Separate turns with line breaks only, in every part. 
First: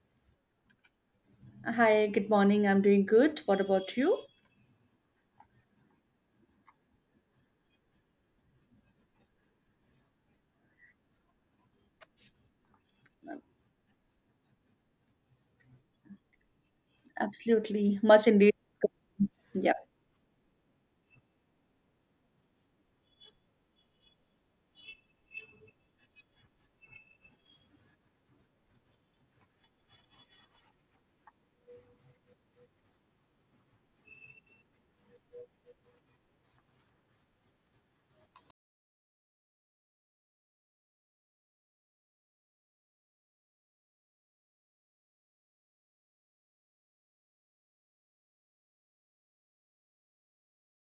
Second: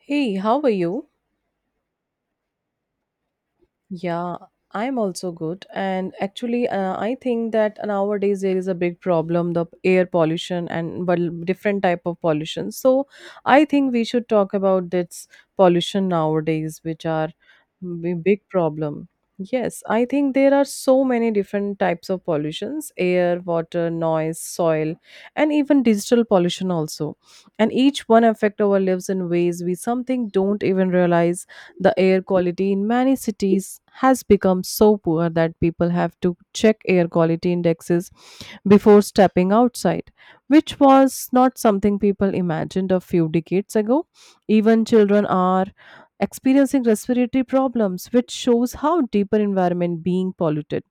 Hey, how are you?
Hi, good morning. I'm doing good. What about you?
Yeah, I'm also good. And actually, I think that nowadays there is a big problem, the air pollution and, well, different type of pollution. So I think we should talk about this pollution nowadays, which are
Absolutely. Much
big
indeed.
problem.
Yeah.
Yes, I think there are so many different types of pollutions, air, water, noise, soil, and even digital pollution also. And each one affect our lives in ways we something don't even realize. The air quality in many cities has become so poor that people have to check air quality indexes before stepping outside, which was not something people imagined a few decades ago. Even children are experiencing respiratory problems, which shows how deeper environment being polluted.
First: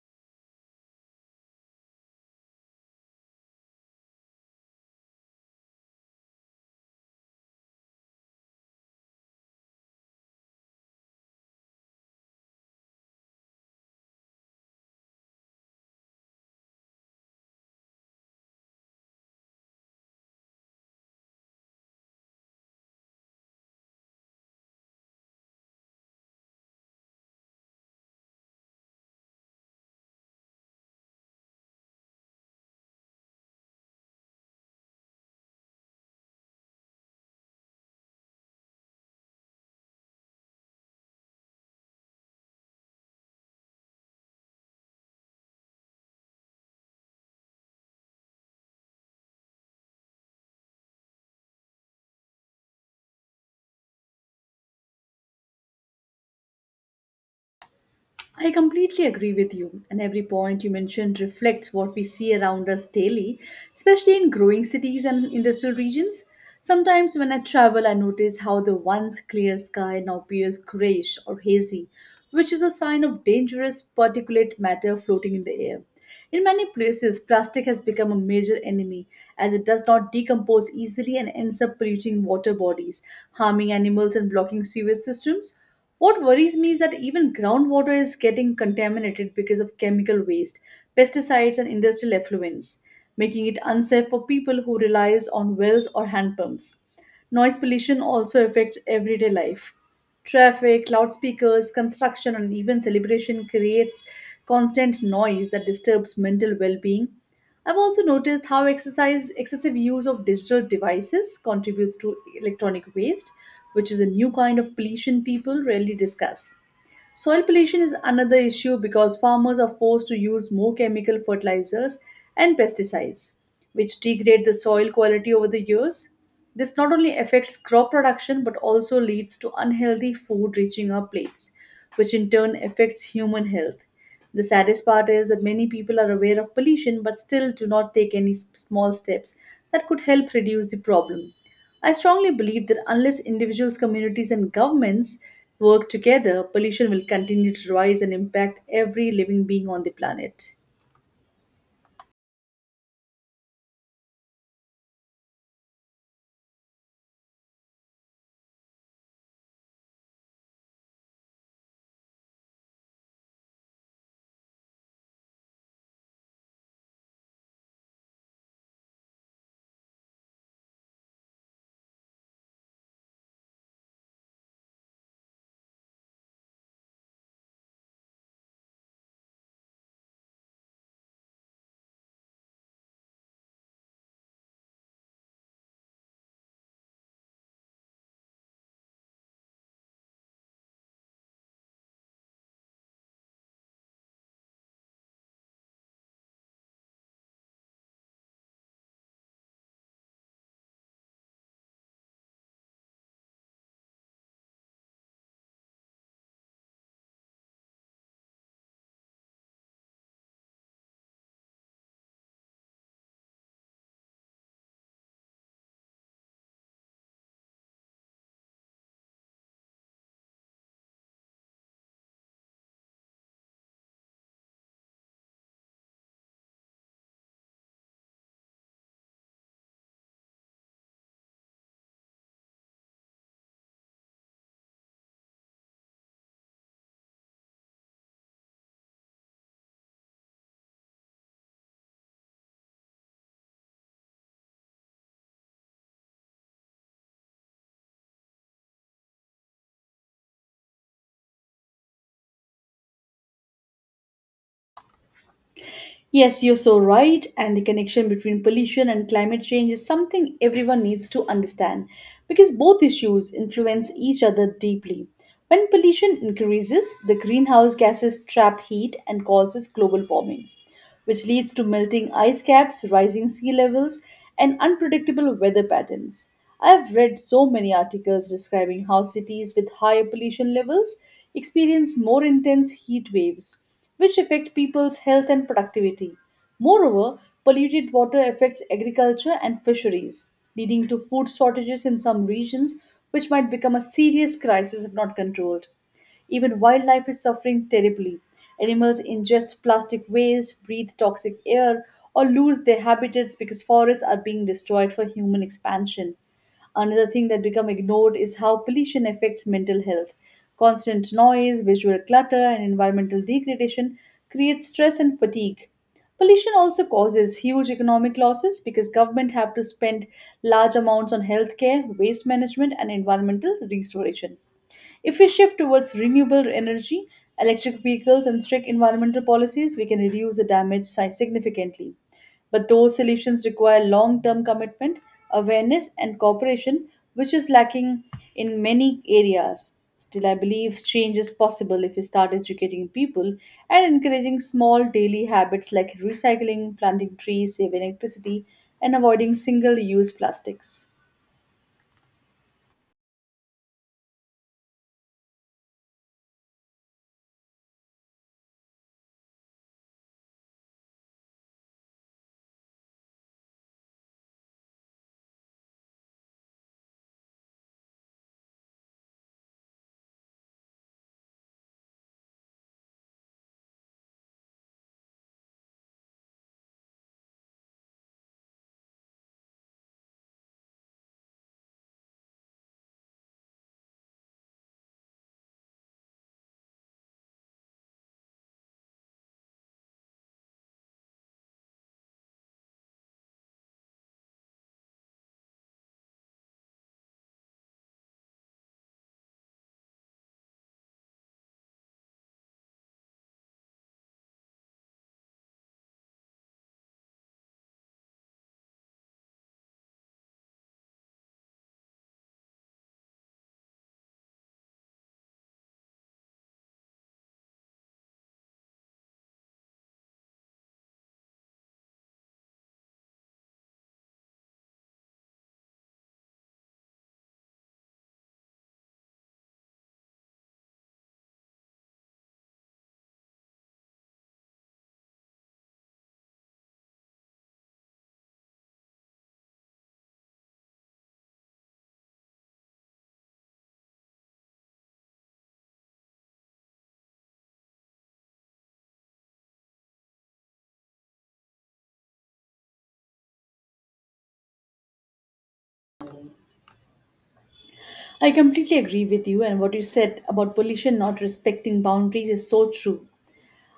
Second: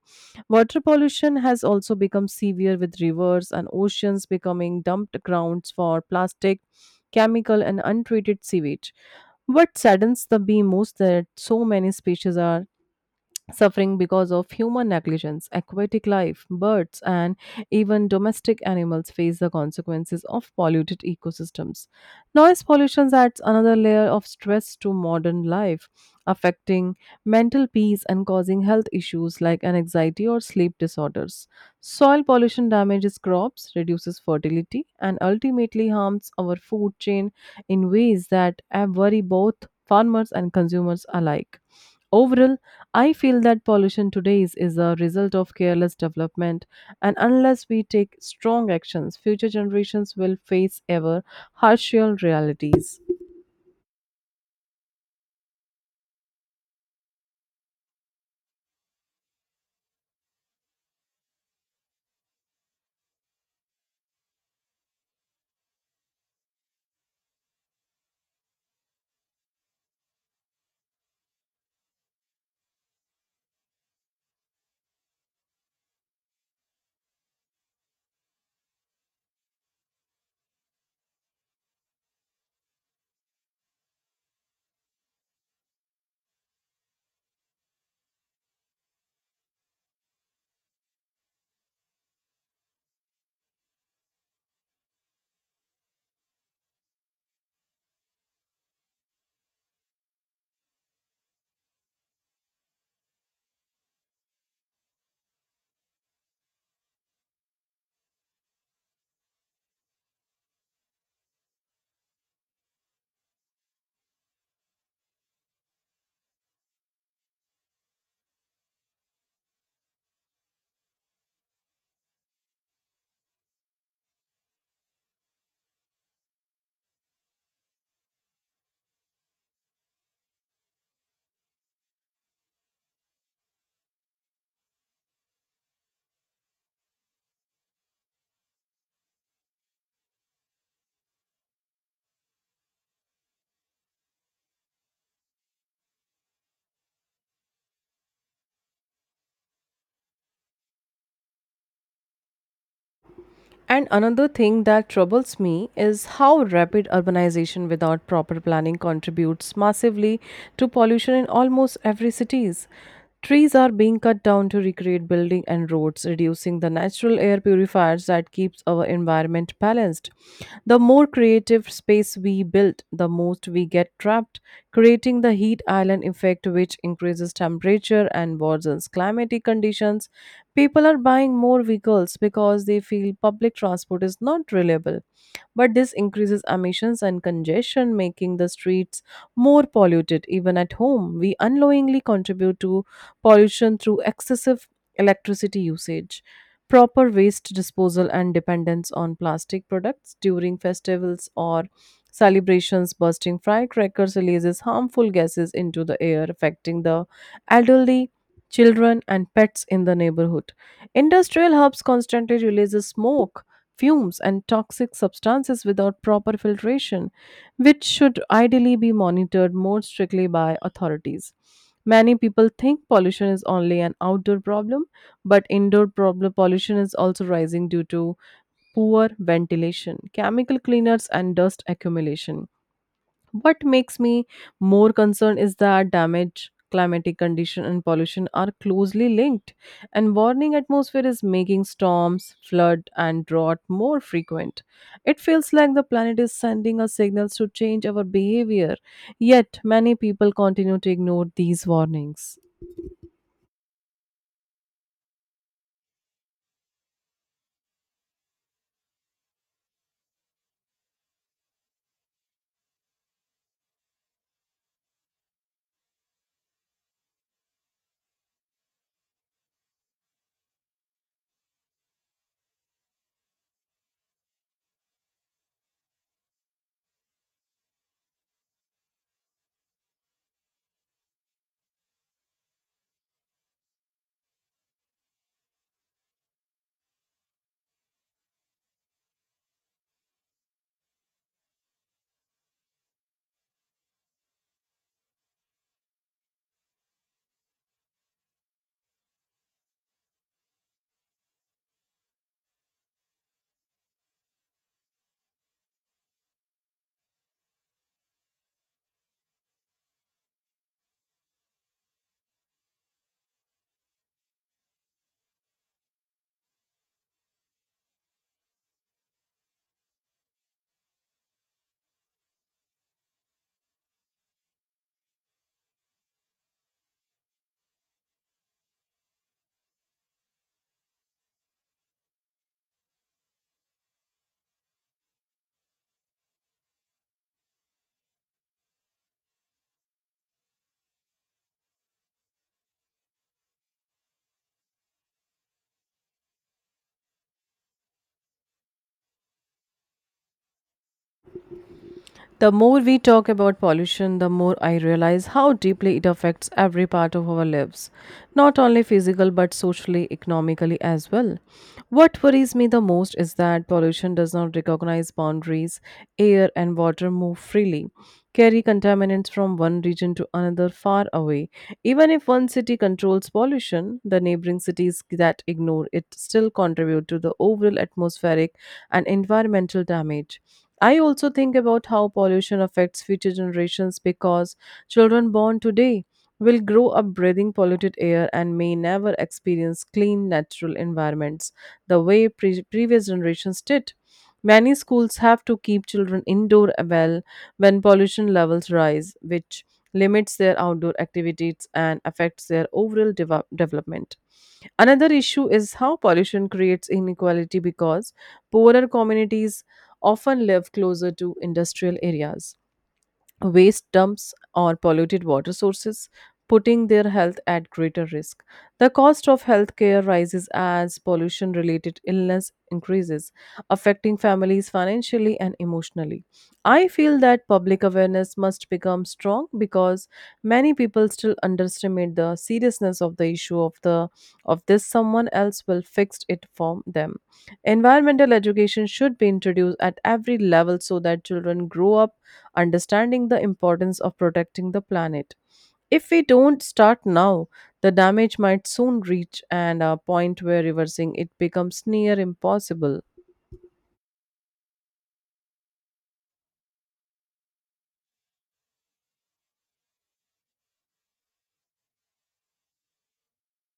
Water pollution has also become severe with rivers and oceans becoming dumped grounds for plastic, chemical and untreated sewage. What saddens the bee most that so many species are suffering because of human negligence, aquatic life, birds, and even domestic animals face the consequences of polluted ecosystems. Noise pollution adds another layer of stress to modern life, affecting mental peace and causing health issues like anxiety or sleep disorders. Soil pollution damages crops, reduces fertility, and ultimately harms our food chain in ways that worry both farmers and consumers alike. Overall, I feel that pollution today is a result of careless development, and unless we take strong actions, future generations will face ever harsher realities.
I completely agree with you, and every point you mentioned reflects what we see around us daily, especially in growing cities and industrial regions. Sometimes when I travel, I notice how the once clear sky now appears grayish or hazy, which is a sign of dangerous particulate matter floating in the air. In many places, plastic has become a major enemy as it does not decompose easily and ends up polluting water bodies, harming animals, and blocking sewage systems. What worries me is that even groundwater is getting contaminated because of chemical waste, pesticides, and industrial effluents, making it unsafe for people who relies on wells or hand pumps. Noise pollution also affects everyday life. Traffic, loudspeakers, construction, and even celebration creates constant noise that disturbs mental well being. I've also noticed how exercise, excessive use of digital devices contributes to electronic waste, which is a new kind of pollution people rarely discuss. Soil pollution is another issue because farmers are forced to use more chemical fertilizers and pesticides, which degrade the soil quality over the years. This not only affects crop production but also leads to unhealthy food reaching our plates, which in turn affects human health. The saddest part is that many people are aware of pollution but still do not take any small steps that could help reduce the problem. I strongly believe that unless individuals, communities, and governments work together, pollution will continue to rise and impact every living being on the planet.
And another thing that troubles me is how rapid urbanization without proper planning contributes massively to pollution in almost every cities. Trees are being cut down to recreate building and roads, reducing the natural air purifiers that keeps our environment balanced. The more creative space we build, the most we get trapped, creating the heat island effect which increases temperature and worsens climatic conditions. People are buying more vehicles because they feel public transport is not reliable. But this increases emissions and congestion, making the streets more polluted. Even at home, we unknowingly contribute to pollution through excessive electricity usage. Proper waste disposal and dependence on plastic products during festivals or celebrations, bursting firecrackers releases harmful gases into the air, affecting the elderly, children, and pets in the neighborhood. Industrial hubs constantly releases smoke, fumes, and toxic substances without proper filtration, which should ideally be monitored more strictly by authorities. Many people think pollution is only an outdoor problem, but indoor problem pollution is also rising due to poor ventilation, chemical cleaners, and dust accumulation. What makes me more concerned is that damage, climatic condition, and pollution are closely linked, and warming atmosphere is making storms, flood, and drought more frequent. It feels like the planet is sending us signals to change our behavior, yet many people continue to ignore these warnings.
Yes, you're so right. And the connection between pollution and climate change is something everyone needs to understand because both issues influence each other deeply. When pollution increases, the greenhouse gases trap heat and causes global warming, which leads to melting ice caps, rising sea levels, and unpredictable weather patterns. I have read so many articles describing how cities with higher pollution levels experience more intense heat waves, which affect people's health and productivity. Moreover, polluted water affects agriculture and fisheries, leading to food shortages in some regions, which might become a serious crisis if not controlled. Even wildlife is suffering terribly. Animals ingest plastic waste, breathe toxic air, or lose their habitats because forests are being destroyed for human expansion. Another thing that become ignored is how pollution affects mental health. Constant noise, visual clutter, and environmental degradation create stress and fatigue. Pollution also causes huge economic losses because government have to spend large amounts on healthcare, waste management, and environmental restoration. If we shift towards renewable energy, electric vehicles, and strict environmental policies, we can reduce the damage significantly. But those solutions require long term commitment, awareness, and cooperation, which is lacking in many areas. Still, I believe change is possible if we start educating people and encouraging small daily habits like recycling, planting trees, saving electricity, and avoiding single use plastics.
The more we talk about pollution, the more I realize how deeply it affects every part of our lives, not only physical but socially, economically as well. What worries me the most is that pollution does not recognize boundaries. Air and water move freely, carry contaminants from one region to another far away. Even if one city controls pollution, the neighboring cities that ignore it still contribute to the overall atmospheric and environmental damage. I also think about how pollution affects future generations because children born today will grow up breathing polluted air and may never experience clean natural environments the way previous generations did. Many schools have to keep children indoor well when pollution levels rise, which limits their outdoor activities and affects their overall development. Another issue is how pollution creates inequality because poorer communities often live closer to industrial areas, waste dumps or polluted water sources, putting their health at greater risk. The cost of healthcare rises as pollution related illness increases, affecting families financially and emotionally. I feel that public awareness must become strong because many people still underestimate the seriousness of the issue of the of this someone else will fix it for them. Environmental education should be introduced at every level so that children grow up understanding the importance of protecting the planet. If we don't start now, the damage might soon reach and a point where reversing it becomes near impossible.
I completely agree with you, and what you said about pollution not respecting boundaries is so true,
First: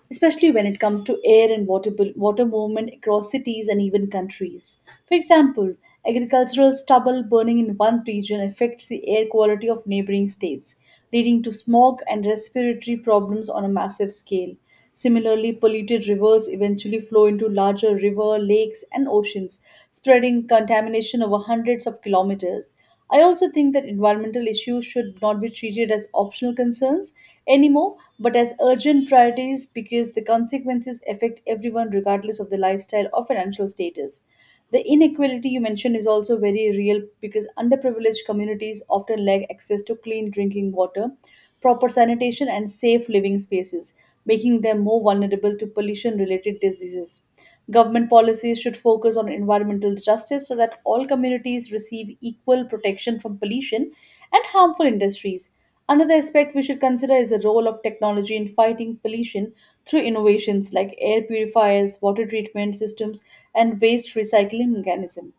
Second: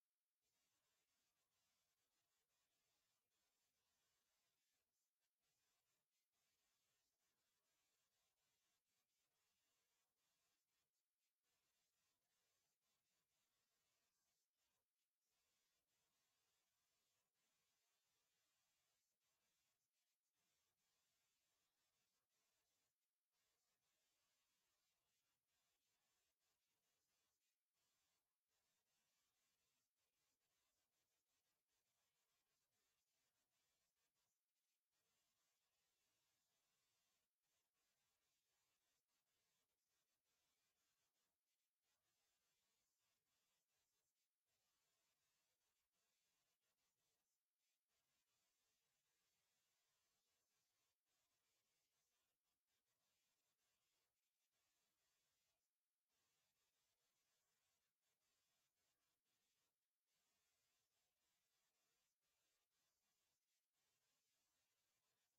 especially when it comes to air and water, water movement across cities and even countries. For example, agricultural stubble burning in one region affects the air quality of neighboring states, leading to smog and respiratory problems on a massive scale. Similarly, polluted rivers eventually flow into larger river, lakes, and oceans, spreading contamination over hundreds of kilometers. I also think that environmental issues should not be treated as optional concerns anymore, but as urgent priorities because the consequences affect everyone regardless of their lifestyle or financial status. The inequality you mentioned is also very real because underprivileged communities often lack access to clean drinking water, proper sanitation, and safe living spaces, making them more vulnerable to pollution related diseases. Government policies should focus on environmental justice so that all communities receive equal protection from pollution and harmful industries. Another aspect we should consider is the role of technology in fighting pollution through innovations like air purifiers, water treatment systems, and waste recycling mechanism.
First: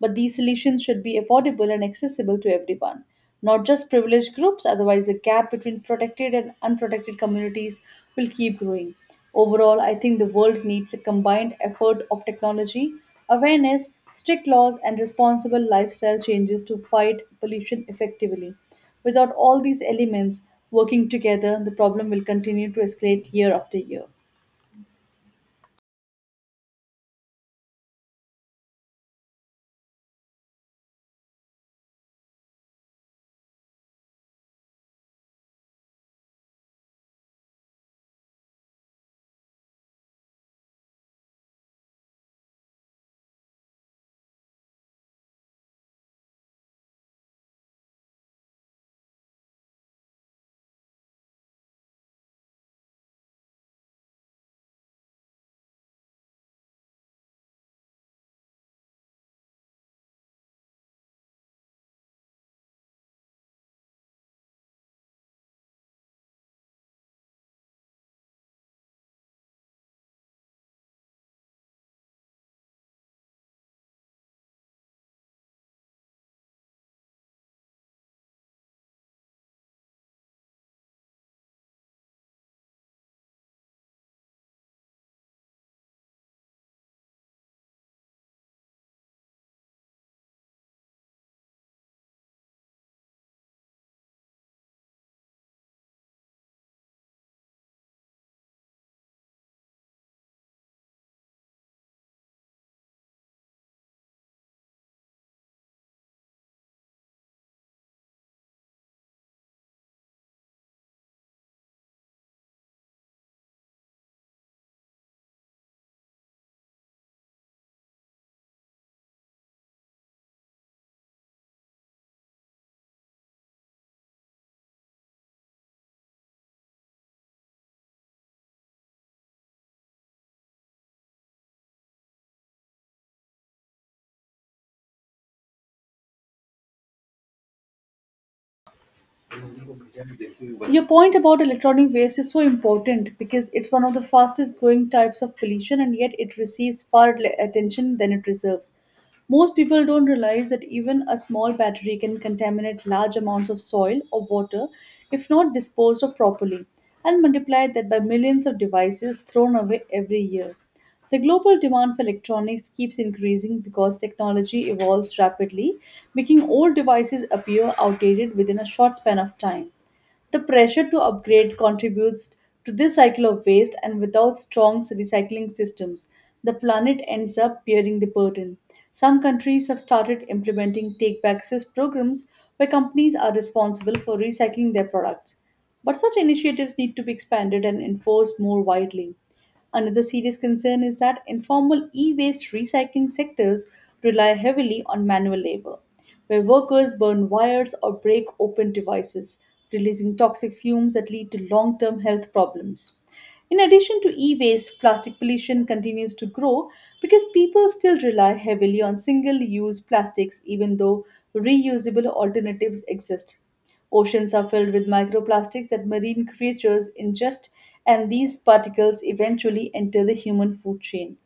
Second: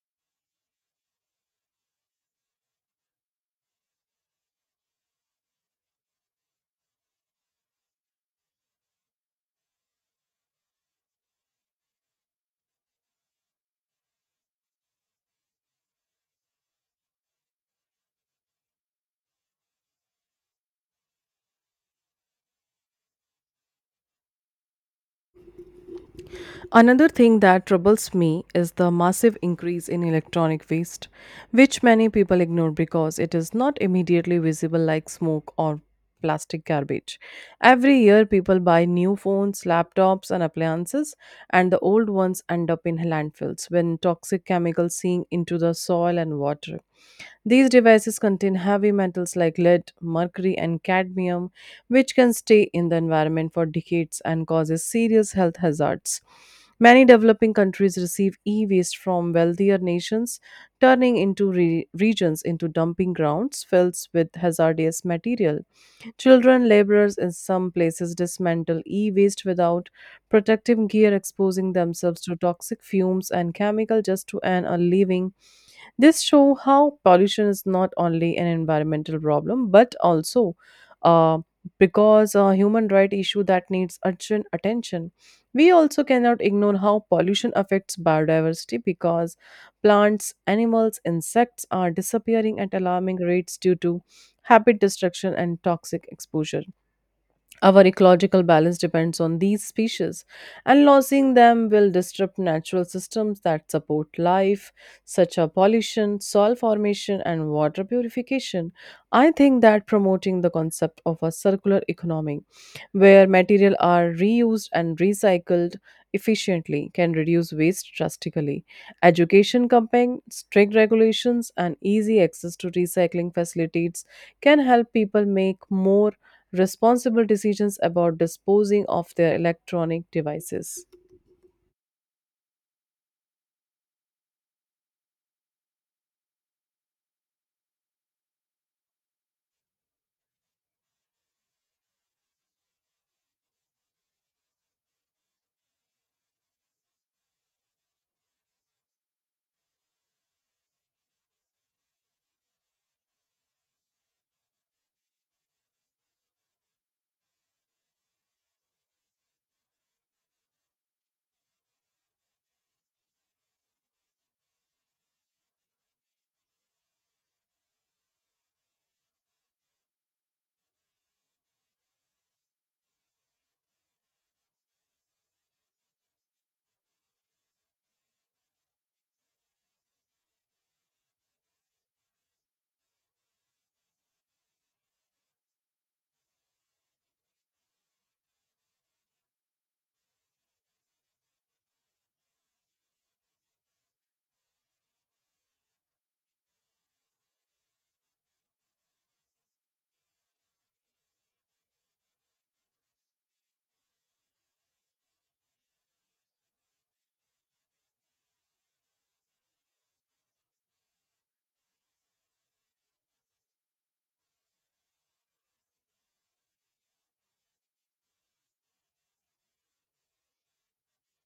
But these solutions should be affordable and accessible to everyone not just privileged groups, otherwise, the gap between protected and unprotected communities will keep growing. Overall, I think the world needs a combined effort of technology, awareness, strict laws, and responsible lifestyle changes to fight pollution effectively. Without all these elements working together, the problem will continue to escalate year after year.
Another thing that troubles me is the massive increase in electronic waste, which many people ignore because it is not immediately visible like smoke or plastic garbage. Every year, people buy new phones, laptops, and appliances, and the old ones end up in landfills when toxic chemicals sink into the soil and water. These devices contain heavy metals like lead, mercury, and cadmium, which can stay in the environment for decades and causes serious health hazards. Many developing countries receive e waste from wealthier nations, turning into regions into dumping grounds filled with hazardous material. Children, laborers in some places dismantle e waste without protective gear, exposing themselves to toxic fumes and chemical just to earn a living. This show how pollution is not only an environmental problem but also, uh, because a human right issue that needs urgent attention. We also cannot ignore how pollution affects biodiversity because plants, animals, insects are disappearing at alarming rates due to habit destruction and toxic exposure. Our ecological balance depends on these species, and losing them will disrupt natural systems that support life, such as pollution, soil formation, and water purification. I think that promoting the concept of a circular economy where material are reused and recycled efficiently can reduce waste drastically. Education campaign, strict regulations and easy access to recycling facilities can help people make more responsible decisions about disposing of their electronic devices.
Your point about electronic waste is so important because it's one of the fastest growing types of pollution and yet it receives far less attention than it deserves. Most people don't realize that even a small battery can contaminate large amounts of soil or water if not disposed of properly, and multiply that by millions of devices thrown away every year. The global demand for electronics keeps increasing because technology evolves rapidly, making old devices appear outdated within a short span of time. The pressure to upgrade contributes to this cycle of waste, and without strong recycling systems, the planet ends up bearing the burden. Some countries have started implementing take back programs where companies are responsible for recycling their products. But such initiatives need to be expanded and enforced more widely. Another serious concern is that informal e waste recycling sectors rely heavily on manual labor where workers burn wires or break open devices, releasing toxic fumes that lead to long term health problems. In addition to e waste, plastic pollution continues to grow because people still rely heavily on single use plastics, even though reusable alternatives exist. Oceans are filled with microplastics that marine creatures ingest, and these particles eventually enter the human food chain,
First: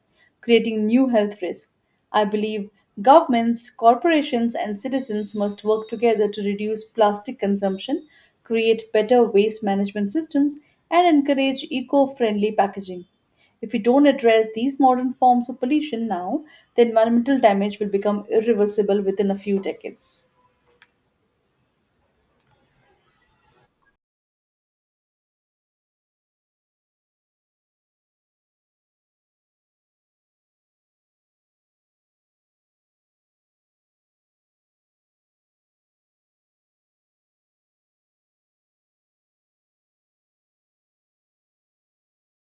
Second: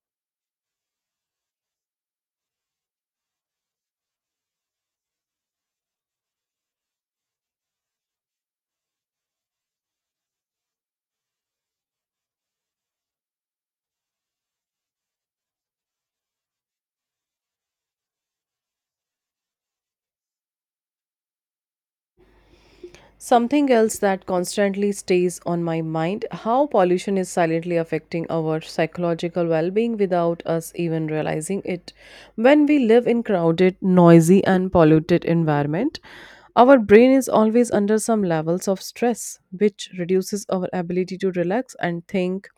creating new health risks. I believe governments, corporations, and citizens must work together to reduce plastic consumption, create better waste management systems, and encourage eco friendly packaging. If we don't address these modern forms of pollution now, the environmental damage will become irreversible within a few decades.
Something else that constantly stays on my mind how pollution is silently affecting our psychological well being without us even realizing it. When we live in crowded, noisy, and polluted environment, our brain is always under some levels of stress, which reduces our ability to relax and think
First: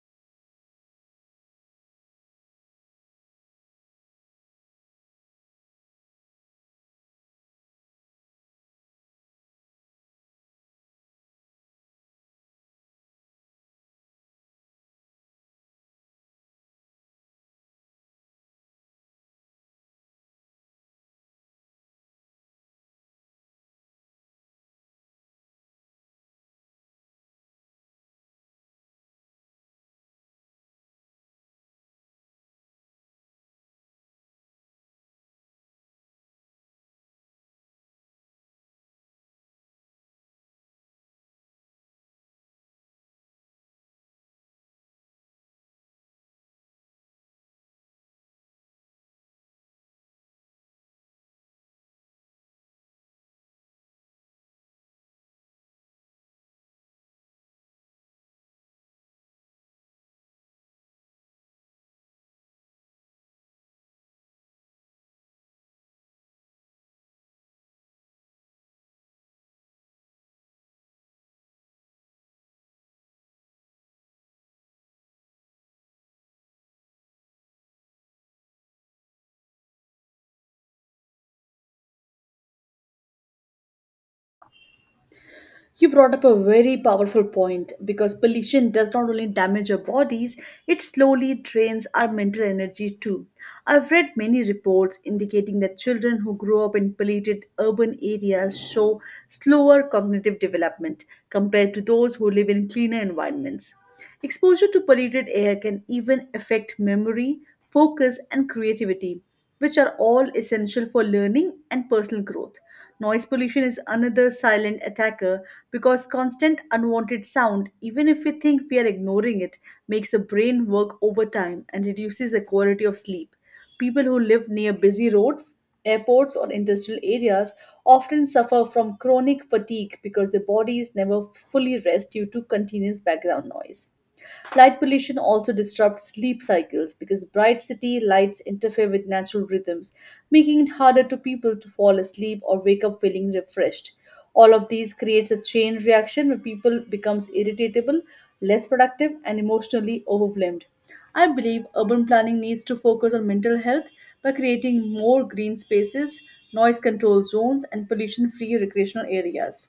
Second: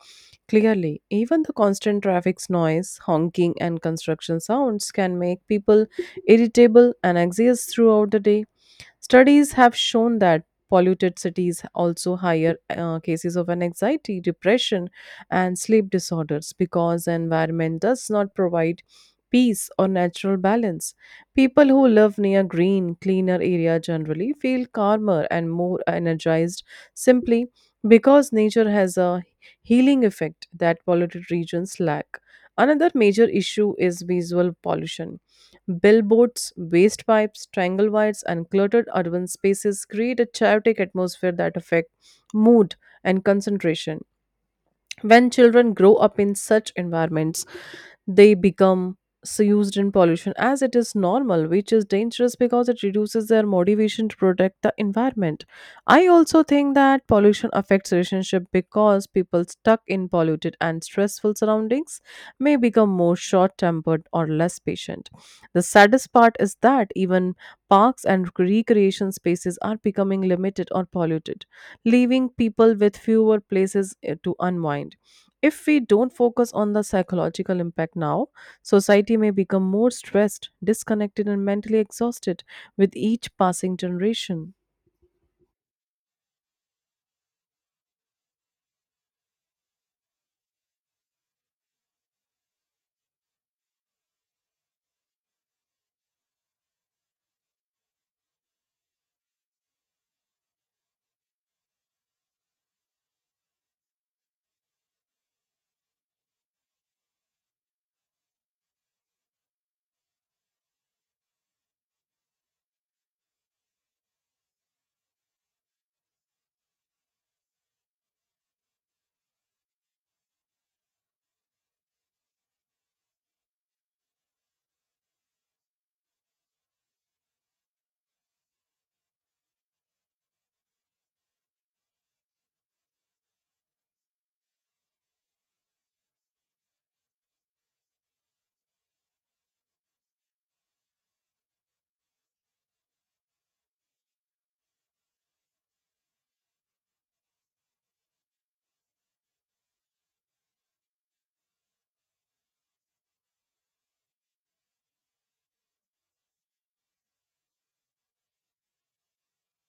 clearly. Even the constant traffic's noise, honking, and construction sounds can make people irritable and anxious throughout the day. Studies have shown that polluted cities also higher cases of an anxiety, depression, and sleep disorders because the environment does not provide peace or natural balance. People who live near green, cleaner area generally feel calmer and more energized simply because nature has a healing effect that polluted regions lack. Another major issue is visual pollution. Billboards, waste pipes, triangle wires, and cluttered urban spaces create a chaotic atmosphere that affect mood and concentration. When children grow up in such environments, they become so used in pollution as it is normal, which is dangerous because it reduces their motivation to protect the environment. I also think that pollution affects relationship because people stuck in polluted and stressful surroundings may become more short-tempered or less patient. The saddest part is that even parks and recreation spaces are becoming limited or polluted, leaving people with fewer places to unwind. If we don't focus on the psychological impact now, society may become more stressed, disconnected, and mentally exhausted with each passing generation.
You brought up a very powerful point because pollution does not only damage our bodies, it slowly drains our mental energy too. I've read many reports indicating that children who grow up in polluted urban areas show slower cognitive development compared to those who live in cleaner environments. Exposure to polluted air can even affect memory, focus, and creativity, which are all essential for learning and personal growth. Noise pollution is another silent attacker because constant unwanted sound, even if we think we are ignoring it, makes the brain work overtime and reduces the quality of sleep. People who live near busy roads, airports, or industrial areas often suffer from chronic fatigue because their bodies never fully rest due to continuous background noise. Light pollution also disrupts sleep cycles because bright city lights interfere with natural rhythms, making it harder to people to fall asleep or wake up feeling refreshed. All of these creates a chain reaction where people becomes irritable, less productive and emotionally overwhelmed. I believe urban planning needs to focus on mental health by creating more green spaces, noise control zones, and pollution free recreational areas.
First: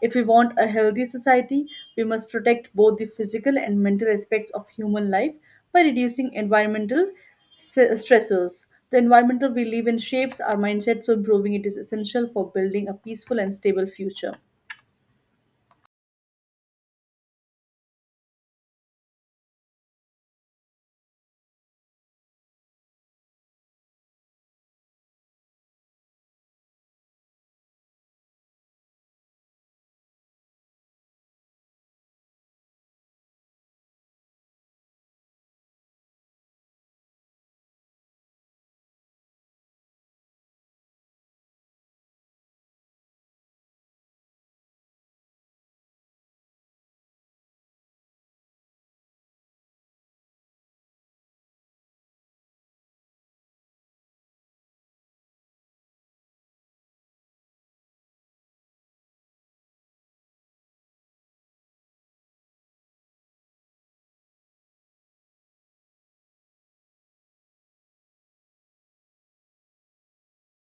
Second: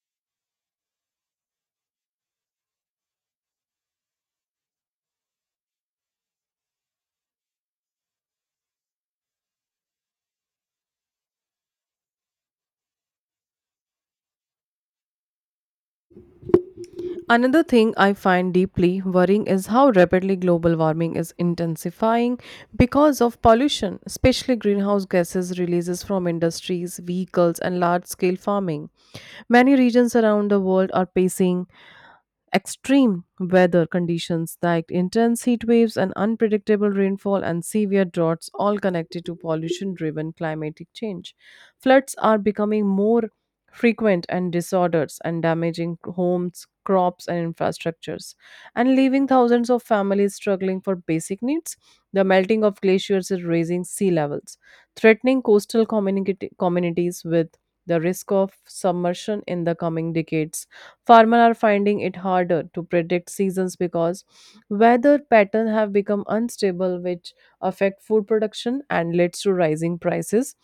If we want a healthy society, we must protect both the physical and mental aspects of human life by reducing environmental stressors. The environment we live in shapes our mindset, so improving it is essential for building a peaceful and stable future.
Another thing I find deeply worrying is how rapidly global warming is intensifying because of pollution, especially greenhouse gases releases from industries, vehicles, and large scale farming. Many regions around the world are facing extreme weather conditions like intense heat waves and unpredictable rainfall and severe droughts, all connected to pollution driven climatic change. Floods are becoming more frequent and disorders and damaging homes, crops, and infrastructures, and leaving thousands of families struggling for basic needs. The melting of glaciers is raising sea levels, threatening coastal communities with the risk of submersion in the coming decades. Farmers are finding it harder to predict seasons because weather patterns have become unstable, which affect food production and leads to rising prices.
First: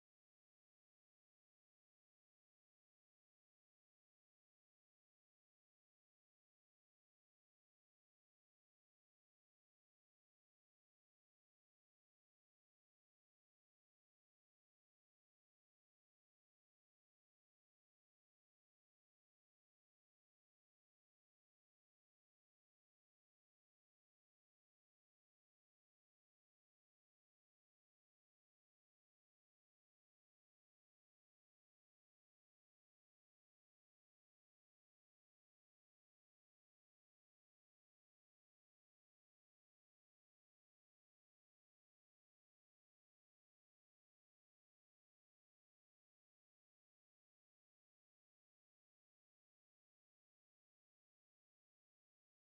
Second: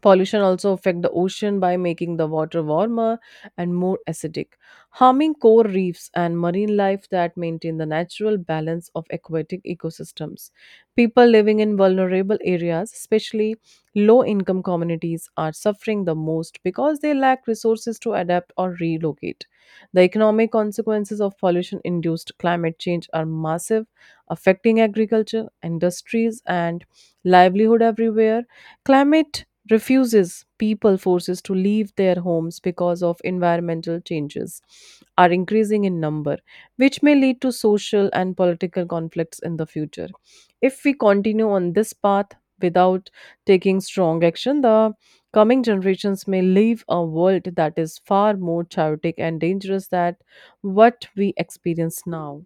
Pollution also affect the ocean by making the water warmer and more acidic, harming core reefs and marine life that maintain the natural balance of aquatic ecosystems. People living in vulnerable areas, especially low-income communities, are suffering the most because they lack resources to adapt or relocate. The economic consequences of pollution-induced climate change are massive, affecting agriculture, industries, and livelihood everywhere. Climate refuses people forces to leave their homes because of environmental changes are increasing in number, which may lead to social and political conflicts in the future. If we continue on this path without taking strong action, the coming generations may leave a world that is far more chaotic and dangerous than what we experience now.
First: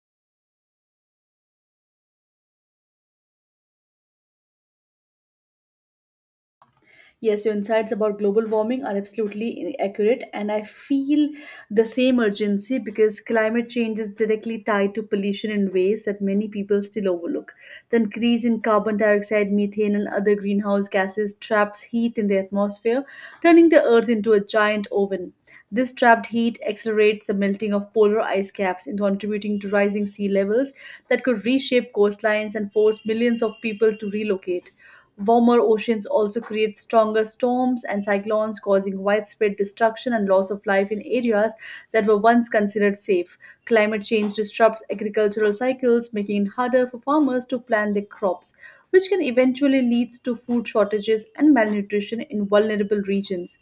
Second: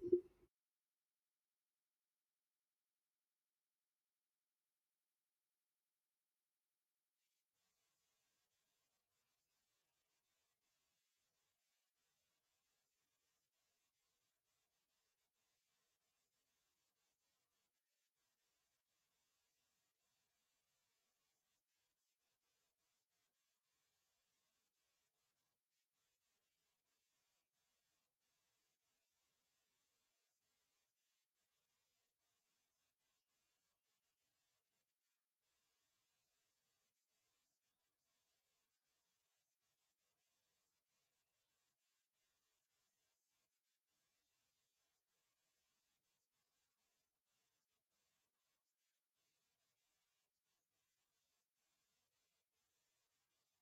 Yes, your insights about global warming are absolutely accurate, and I feel the same urgency because climate change is directly tied to pollution in ways that many people still overlook. The increase in carbon dioxide, methane, and other greenhouse gases traps heat in the atmosphere, turning the Earth into a giant oven. This trapped heat accelerates the melting of polar ice caps and contributing to rising sea levels that could reshape coastlines and force millions of people to relocate. Warmer oceans also create stronger storms and cyclones, causing widespread destruction and loss of life in areas that were once considered safe. Climate change disrupts agricultural cycles, making it harder for farmers to plant their crops, which can eventually lead to food shortages and malnutrition in vulnerable regions.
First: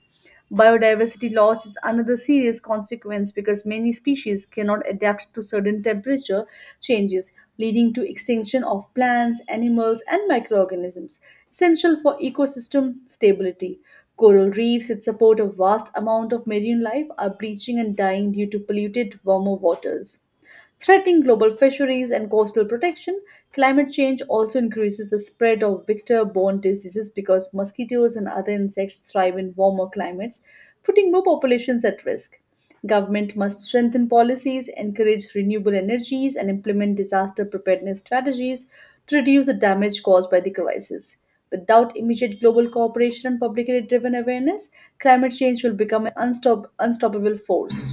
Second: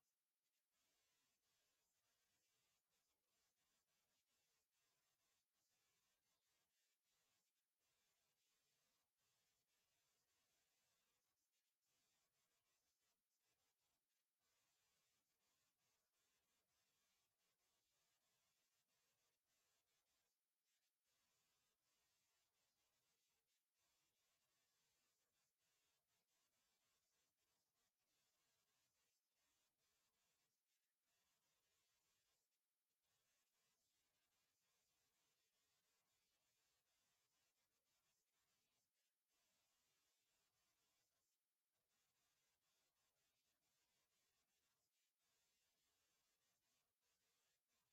Biodiversity loss is another serious consequence because many species cannot adapt to certain temperature changes, leading to extinction of plants, animals, and microorganisms, essential for ecosystem stability. Coral reefs that support a vast amount of marine life are bleaching and dying due to polluted, warmer waters. Threatening global fisheries and coastal protection, climate change also increases the spread of vector borne diseases because mosquitoes and other insects thrive in warmer climates, putting more populations at risk. Government must strengthen policies, encourage renewable energies, and implement disaster preparedness strategies to reduce the damage caused by the crisis. Without immediate global cooperation and publicly driven awareness, climate change will become an unstoppable force.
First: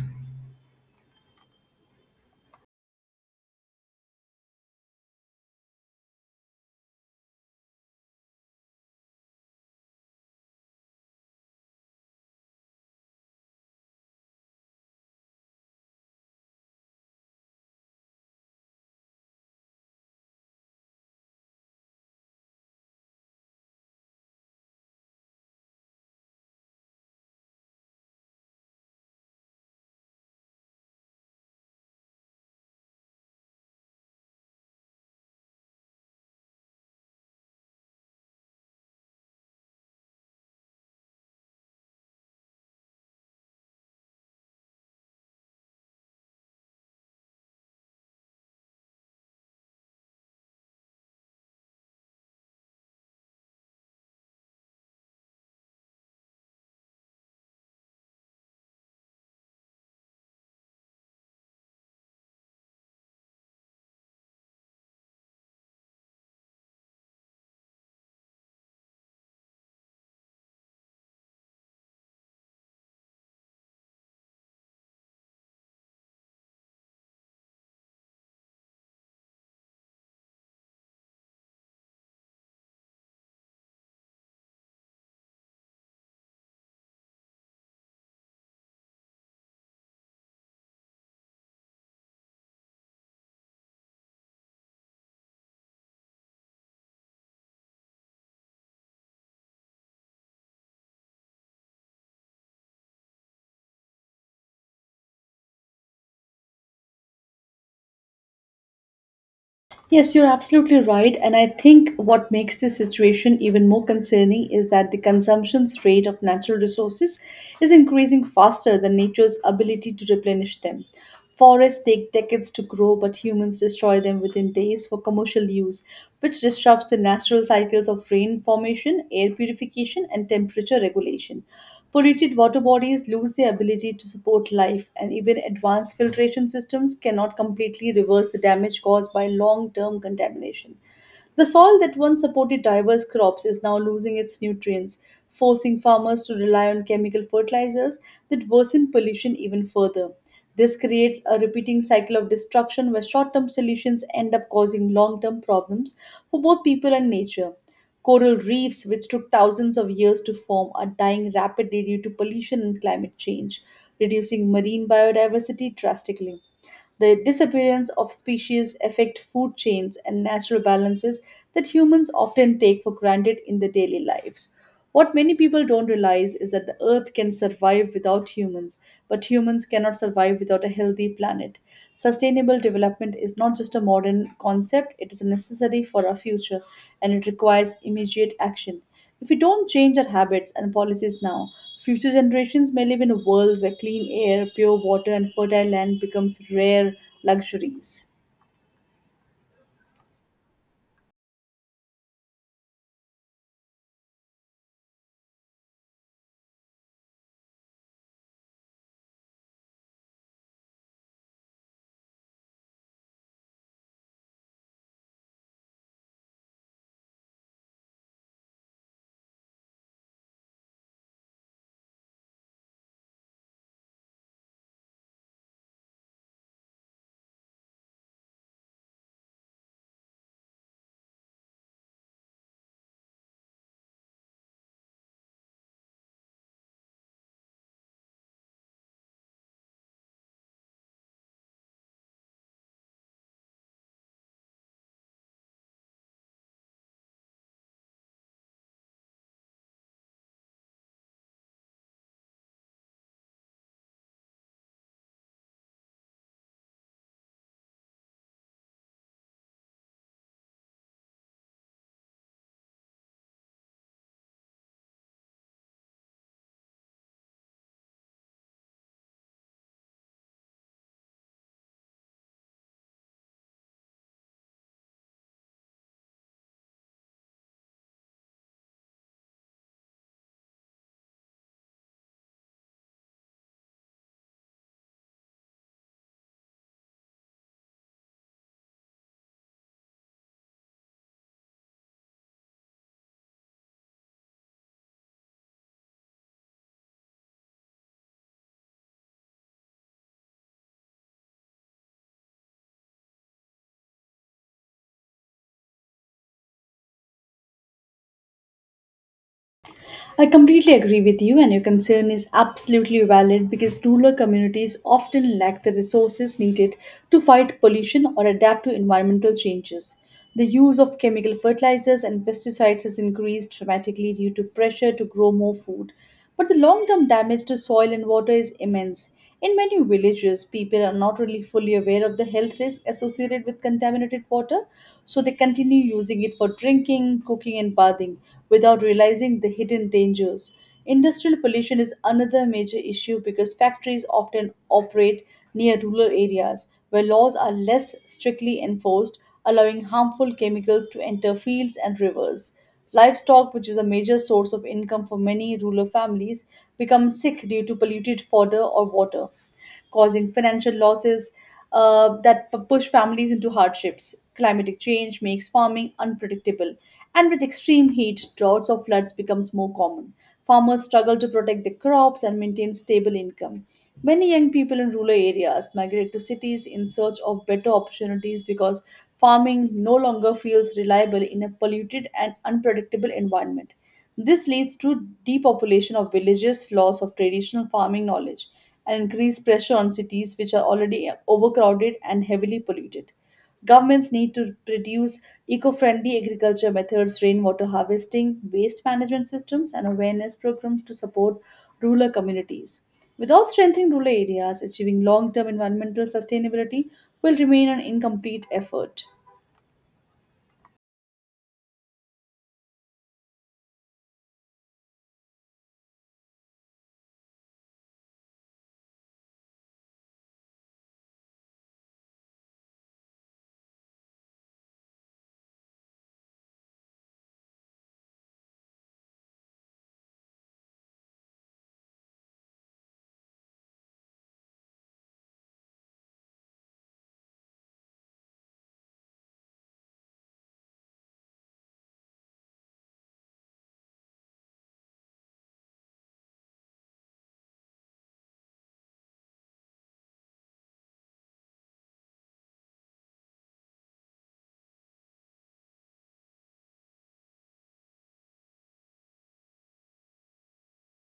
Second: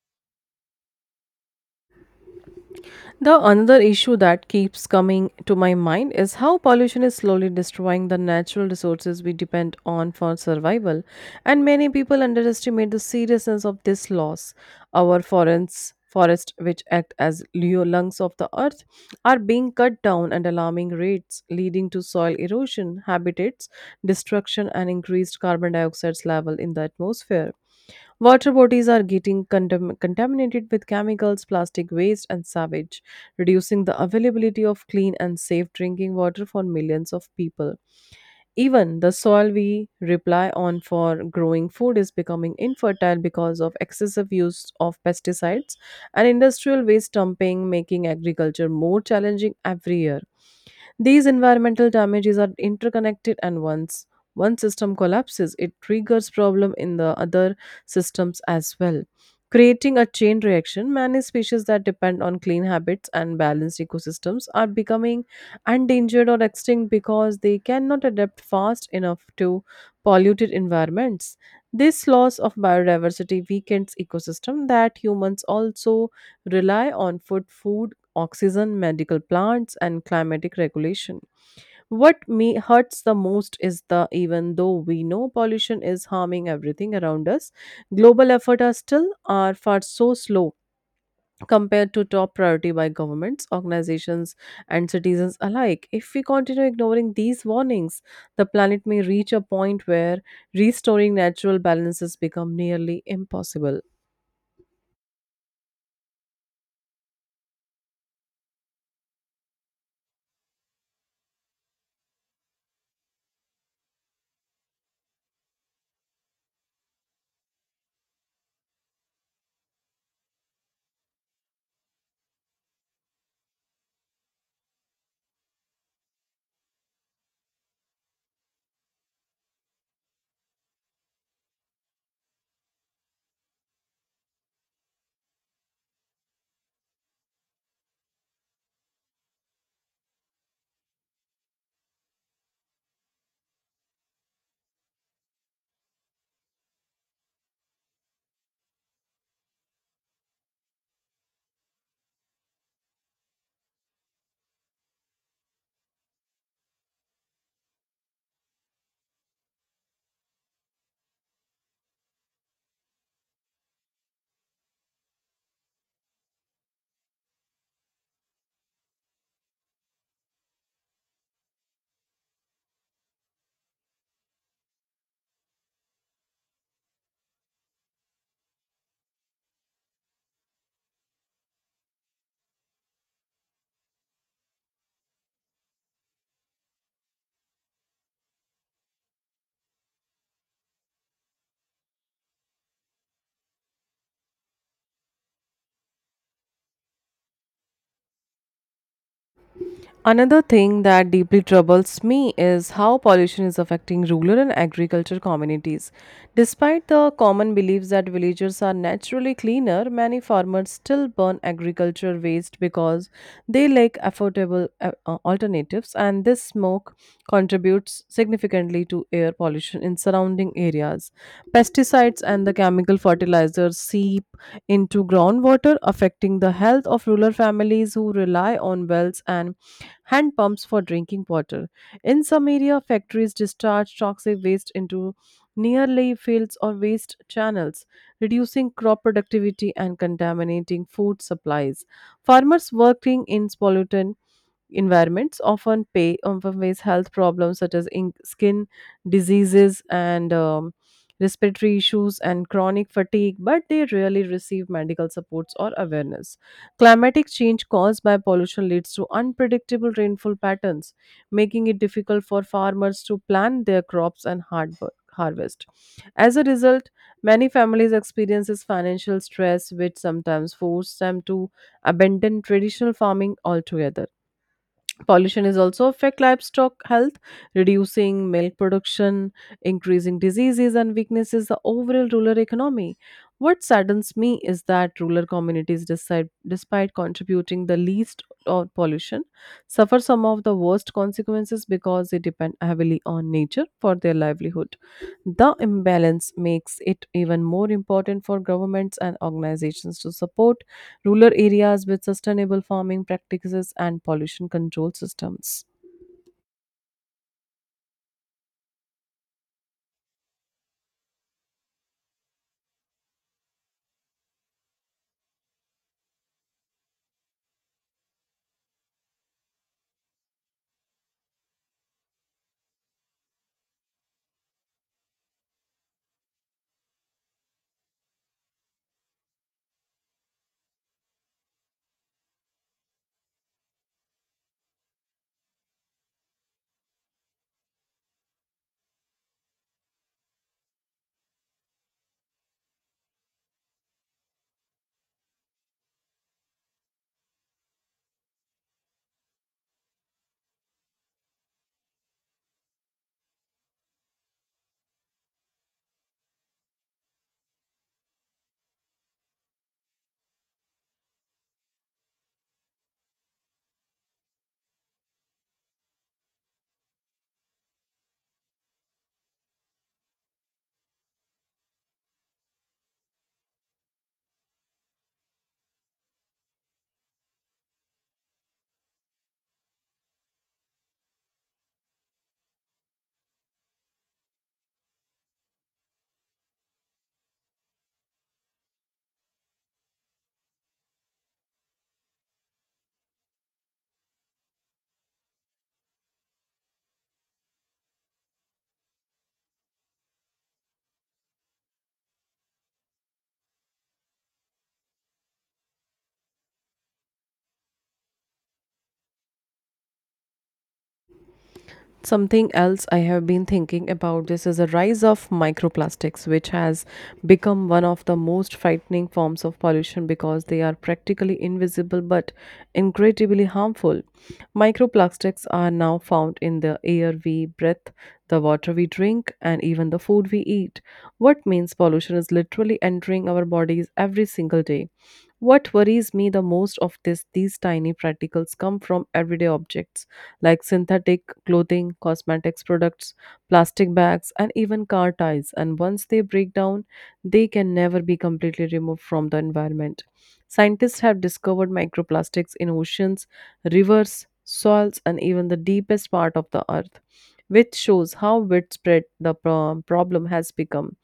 The another issue that keeps coming to my mind is how pollution is slowly destroying the natural resources we depend on for survival, and many people underestimate the seriousness of this loss. Our forests, forests which act as lungs of the earth, are being cut down at alarming rates, leading to soil erosion, habitats destruction, and increased carbon dioxide level in the atmosphere. Water bodies are getting contaminated with chemicals, plastic waste, and sewage, reducing the availability of clean and safe drinking water for millions of people. Even the soil we rely on for growing food is becoming infertile because of excessive use of pesticides and industrial waste dumping, making agriculture more challenging every year. These environmental damages are interconnected, and once one system collapses, it triggers problem in the other systems as well, creating a chain reaction. Many species that depend on clean habits and balanced ecosystems are becoming endangered or extinct because they cannot adapt fast enough to polluted environments. This loss of biodiversity weakens ecosystem that humans also rely on for food, oxygen, medical plants, and climatic regulation. What me hurts the most is the even though we know pollution is harming everything around us, global efforts are still are far so slow compared to top priority by governments, organizations, and citizens alike. If we continue ignoring these warnings, the planet may reach a point where restoring natural balances become nearly impossible.
Yes, you're absolutely right. And I think what makes this situation even more concerning is that the consumption rate of natural resources is increasing faster than nature's ability to replenish them. Forests take decades to grow, but humans destroy them within days for commercial use, which disrupts the natural cycles of rain formation, air purification, and temperature regulation. Polluted water bodies lose their ability to support life, and even advanced filtration systems cannot completely reverse the damage caused by long term contamination. The soil that once supported diverse crops is now losing its nutrients, forcing farmers to rely on chemical fertilizers that worsen pollution even further. This creates a repeating cycle of destruction where short term solutions end up causing long term problems for both people and nature. Coral reefs, which took thousands of years to form, are dying rapidly due to pollution and climate change, reducing marine biodiversity drastically. The disappearance of species affect food chains and natural balances that humans often take for granted in their daily lives. What many people don't realize is that the earth can survive without humans, but humans cannot survive without a healthy planet. Sustainable development is not just a modern concept, it is necessary for our future and it requires immediate action. If we don't change our habits and policies now, future generations may live in a world where clean air, pure water, and fertile land becomes rare luxuries.
Another thing that deeply troubles me is how pollution is affecting rural and agriculture communities. Despite the common beliefs that villagers are naturally cleaner, many farmers still burn agriculture waste because they lack affordable alternatives, and this smoke contributes significantly to air pollution in surrounding areas. Pesticides and the chemical fertilizers seep into groundwater, affecting the health of rural families who rely on wells and hand pumps for drinking water. In some area, factories discharge toxic waste into nearly fields or waste channels, reducing crop productivity and contaminating food supplies. Farmers working in pollutant environments often pay often face health problems such as in skin diseases and respiratory issues and chronic fatigue, but they rarely receive medical supports or awareness. Climatic change caused by pollution leads to unpredictable rainfall patterns, making it difficult for farmers to plan their crops and hard harvest. As a result, many families experiences financial stress, which sometimes force them to abandon traditional farming altogether. Pollution is also affect livestock health, reducing milk production, increasing diseases and weaknesses the overall rural economy. What saddens me is that rural communities decide, despite contributing the least of pollution, suffer some of the worst consequences because they depend heavily on nature for their livelihood. The imbalance makes it even more important for governments and organizations to support rural areas with sustainable farming practices and pollution control systems.
I completely agree with you, and your concern is absolutely valid because rural communities often lack the resources needed to fight pollution or adapt to environmental changes. The use of chemical fertilizers and pesticides has increased dramatically due to pressure to grow more food, but the long term damage to soil and water is immense. In many villages, people are not really fully aware of the health risks associated with contaminated water so they continue using it for drinking, cooking, and bathing without realizing the hidden dangers. Industrial pollution is another major issue because factories often operate near rural areas where laws are less strictly enforced, allowing harmful chemicals to enter fields and rivers. Livestock, which is a major source of income for many rural families, become sick due to polluted fodder or water causing financial losses that push families into hardships. Climatic change makes farming unpredictable, and with extreme heat, droughts or floods becomes more common. Farmers struggle to protect their crops and maintain stable income. Many young people in rural areas migrate to cities in search of better opportunities because farming no longer feels reliable in a polluted and unpredictable environment. This leads to depopulation of villages, loss of traditional farming knowledge, and increased pressure on cities which are already overcrowded and heavily polluted. Governments need to produce eco friendly agriculture methods, rainwater harvesting, waste management systems, and awareness programs to support rural communities. Without strengthening rural areas, achieving long term environmental sustainability will remain an incomplete effort.
Something else I have been thinking about this is the rise of microplastics, which has become one of the most frightening forms of pollution because they are practically invisible but incredibly harmful. Microplastics are now found in the air we breathe, the water we drink, and even the food we eat. What means pollution is literally entering our bodies every single day. What worries me the most of this these tiny particles come from everyday objects like synthetic clothing, cosmetics products, plastic bags, and even car tires, and once they break down they can never be completely removed from the environment. Scientists have discovered microplastics in oceans, rivers, soils, and even the deepest part of the earth, which shows how widespread the problem has become.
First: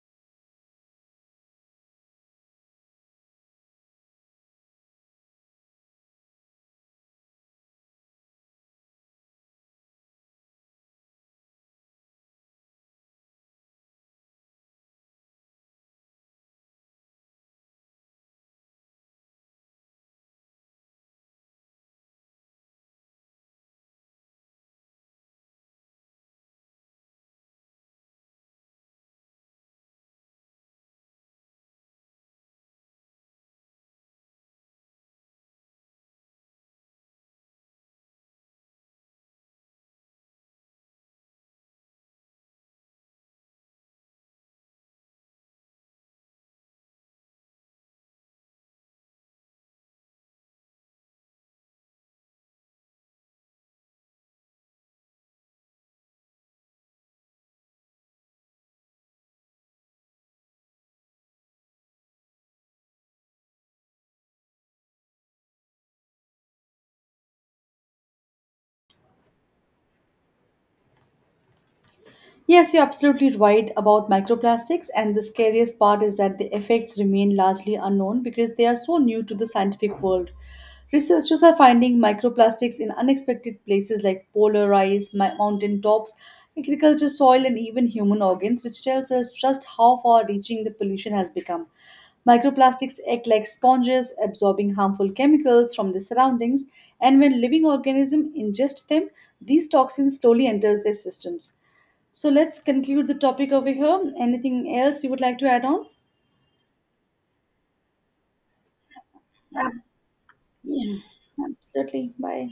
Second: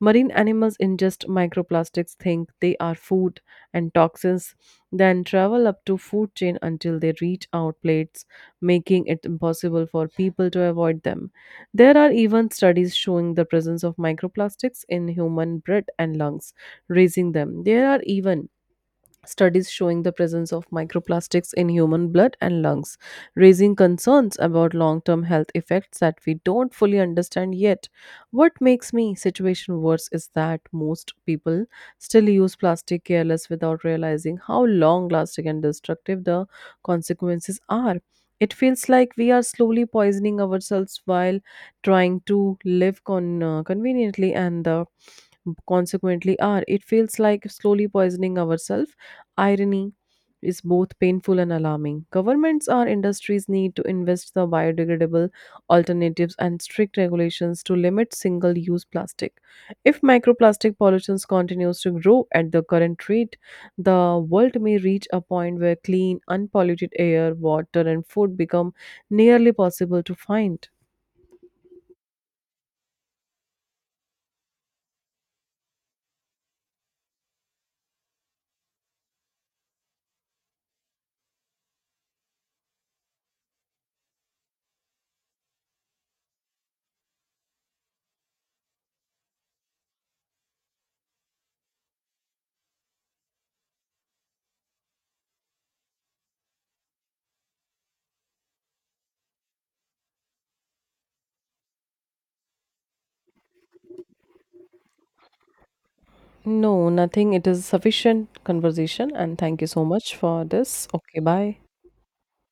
Marine animals ingest microplastics, think they are food, and toxins, then travel up to food chain until they reach our plates, making it impossible for people to avoid them. There are even studies showing the presence of microplastics in human breath and lungs, raising them. There are even studies showing the presence of microplastics in human blood and lungs, raising concerns about long term health effects that we don't fully understand yet. What makes me situation worse is that most people still use plastic careless without realizing how long lasting and destructive the consequences are. It feels like we are slowly poisoning ourselves while trying to live conveniently, and the consequently are. It feels like slowly poisoning ourselves. Irony is both painful and alarming. Governments or industries need to invest the biodegradable alternatives and strict regulations to limit single-use plastic. If microplastic pollution continues to grow at the current rate, the world may reach a point where clean, unpolluted air, water, and food become nearly possible to find.
Yes, you're absolutely right about microplastics, and the scariest part is that the effects remain largely unknown because they are so new to the scientific world. Researchers are finding microplastics in unexpected places like polar ice, mountain tops, agriculture soil, and even human organs, which tells us just how far reaching the pollution has become. Microplastics act like sponges, absorbing harmful chemicals from the surroundings, and when living organisms ingest them, these toxins slowly enters their systems. So let's conclude the topic over here. Anything else you would like to add on?
No, nothing. It is sufficient conversation, and thank you so
Ab-
much for this.
Yeah,
Okay, bye.
absolutely. Bye.